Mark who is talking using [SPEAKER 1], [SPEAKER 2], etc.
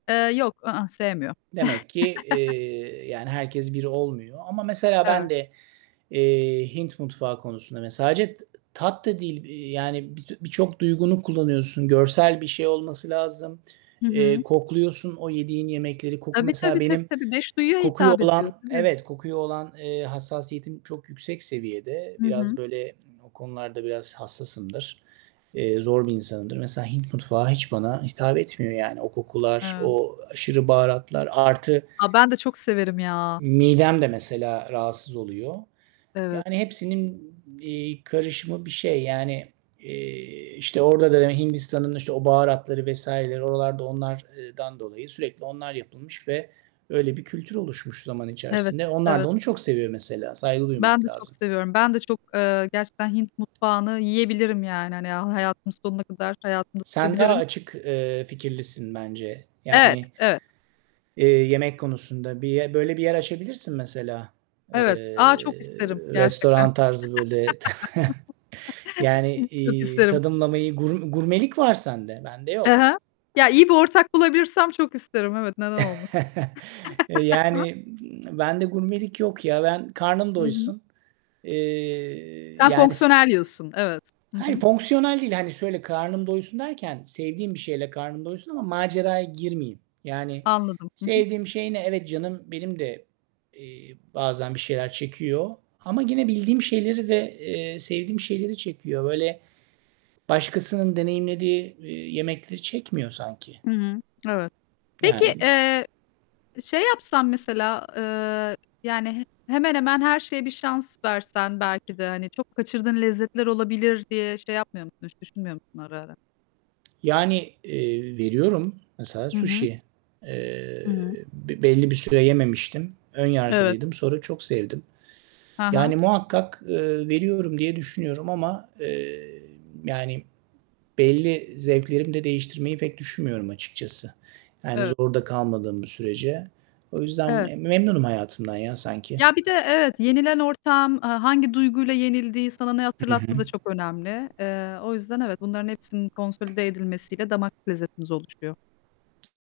[SPEAKER 1] Eee, yok. I ıh. Sevmiyorum.
[SPEAKER 2] Demek ki, eee, yani herkes bir olmuyor ama mesela ben
[SPEAKER 1] Evet.
[SPEAKER 2] de, eee, Hint mutfağı konusunda mesela sadece tı tat da değil, eee, yani, bitü birçok duygunu kullanıyorsun. Görsel bir şey olması lazım.
[SPEAKER 1] Hı
[SPEAKER 2] Eee,
[SPEAKER 1] hı.
[SPEAKER 2] kokluyorsun o yediğin yemekleri. Koku
[SPEAKER 1] Tabii,
[SPEAKER 2] mesela
[SPEAKER 1] tabii, tabii,
[SPEAKER 2] benim
[SPEAKER 1] tabii. 5 duyuya
[SPEAKER 2] kokuya
[SPEAKER 1] hitap ediyor,
[SPEAKER 2] olan
[SPEAKER 1] tabii.
[SPEAKER 2] Evet, kokuyu olan, eee, hassasiyetim çok yüksek seviyede.
[SPEAKER 1] Hı
[SPEAKER 2] Biraz,
[SPEAKER 1] hı.
[SPEAKER 2] böyle, o konularda biraz hassasımdır. Eee, zor bir insanımdır. Mesela Hint mutfağı hiç bana hitap etmiyor yani. O kokular,
[SPEAKER 1] Eee
[SPEAKER 2] o aşırı baharatlar artı
[SPEAKER 1] A, ben de çok severim ya!
[SPEAKER 2] midem de mesela rahatsız oluyor.
[SPEAKER 1] Evet.
[SPEAKER 2] Yani hepsinin, iii, karışımı bir şey. Yani, eee, işte, orada da, hani, Hindistan'ın, işte, o baharatları vs.leri oralarda onlar eee, dan dolayı sürekli onlar yapılmış ve öyle bir kültür oluşmuş zaman
[SPEAKER 1] Evet,
[SPEAKER 2] içerisinde. Onlar da onu
[SPEAKER 1] evet.
[SPEAKER 2] çok seviyor mesela. Saygı
[SPEAKER 1] Ben
[SPEAKER 2] duymak
[SPEAKER 1] de çok
[SPEAKER 2] lazım.
[SPEAKER 1] seviyorum. Ben de çok, eee, gerçekten Hint mutfağını yiyebilirim yani. Hani, ha hayatımın sonuna kadar hayatımda
[SPEAKER 2] Sen daha
[SPEAKER 1] tutabilirim.
[SPEAKER 2] açık, eee, fikirlisin bence.
[SPEAKER 1] Evet,
[SPEAKER 2] Yani
[SPEAKER 1] evet.
[SPEAKER 2] eee, yemek konusunda bir, eee, böyle bir yer açabilirsin mesela. Eee,
[SPEAKER 1] Evet. A, çok isterim gerçekten.
[SPEAKER 2] restoran tarzı, böyle, yani,
[SPEAKER 1] Çok
[SPEAKER 2] iii,
[SPEAKER 1] isterim.
[SPEAKER 2] tadımlamayı, gurm gurmelik var sende. Bende
[SPEAKER 1] Hı
[SPEAKER 2] yok.
[SPEAKER 1] hı. Ya, iyi bir ortak bulabilirsem çok isterim. Evet, neden olmasın?
[SPEAKER 2] E, yani, bende gurmelik yok ya. Ben karnım
[SPEAKER 1] Hı hı.
[SPEAKER 2] doysun. Eee,
[SPEAKER 1] Sen
[SPEAKER 2] yani s
[SPEAKER 1] fonksiyonel yiyorsun. Evet. Hı
[SPEAKER 2] Hayır
[SPEAKER 1] hı.
[SPEAKER 2] fonksiyonel değil. Hani, şöyle karnım doysun derken sevdiğim bir şeyle karnım doysun ama maceraya girmeyeyim. Yani,
[SPEAKER 1] Anladım. Hı hı.
[SPEAKER 2] sevdiğim şey ne? Evet, canım benim de, eee, bazen bir şeyler çekiyor ama gene bildiğim şeyleri ve, eee, sevdiğim şeyleri çekiyor. Böyle, başkasının deneyimlediği, eee, yemekleri çekmiyor sanki.
[SPEAKER 1] Hı hı. Evet. Peki,
[SPEAKER 2] Yani bi
[SPEAKER 1] eee, şey yapsan mesela, eee, yani, he hemen hemen her şeye bir şans versen belki de hani, çok kaçırdığın lezzetler olabilir diye şey yapmıyor musun? Hiç düşünmüyor musun ara ara?
[SPEAKER 2] Yani, eee, veriyorum, mesela
[SPEAKER 1] Hı hı.
[SPEAKER 2] suşi.
[SPEAKER 1] Hı
[SPEAKER 2] Eee,
[SPEAKER 1] hı.
[SPEAKER 2] bi belli bir süre yememiştim. Ön
[SPEAKER 1] Evet.
[SPEAKER 2] yargılıydım. Sonra çok sevdim.
[SPEAKER 1] Ha ha.
[SPEAKER 2] Yani, muhakkak, eee, veriyorum diye düşünüyorum ama, eee, yani, belli zevklerimi de değiştirmeyi pek düşünmüyorum açıkçası. Yani,
[SPEAKER 1] Eve
[SPEAKER 2] zorda kalmadığım bir sürece. O yüzden
[SPEAKER 1] Evet.
[SPEAKER 2] me memnunum hayatımdan ya sanki.
[SPEAKER 1] Ya, bir de evet, yenilen ortam, aaa, hangi duyguyla yenildiği, sana ne
[SPEAKER 2] Hı hı.
[SPEAKER 1] hatırlattığı da çok önemli. Eee, o yüzden evet, bunların hepsinin konsolide edilmesiyle damak lezzetimiz oluşuyor.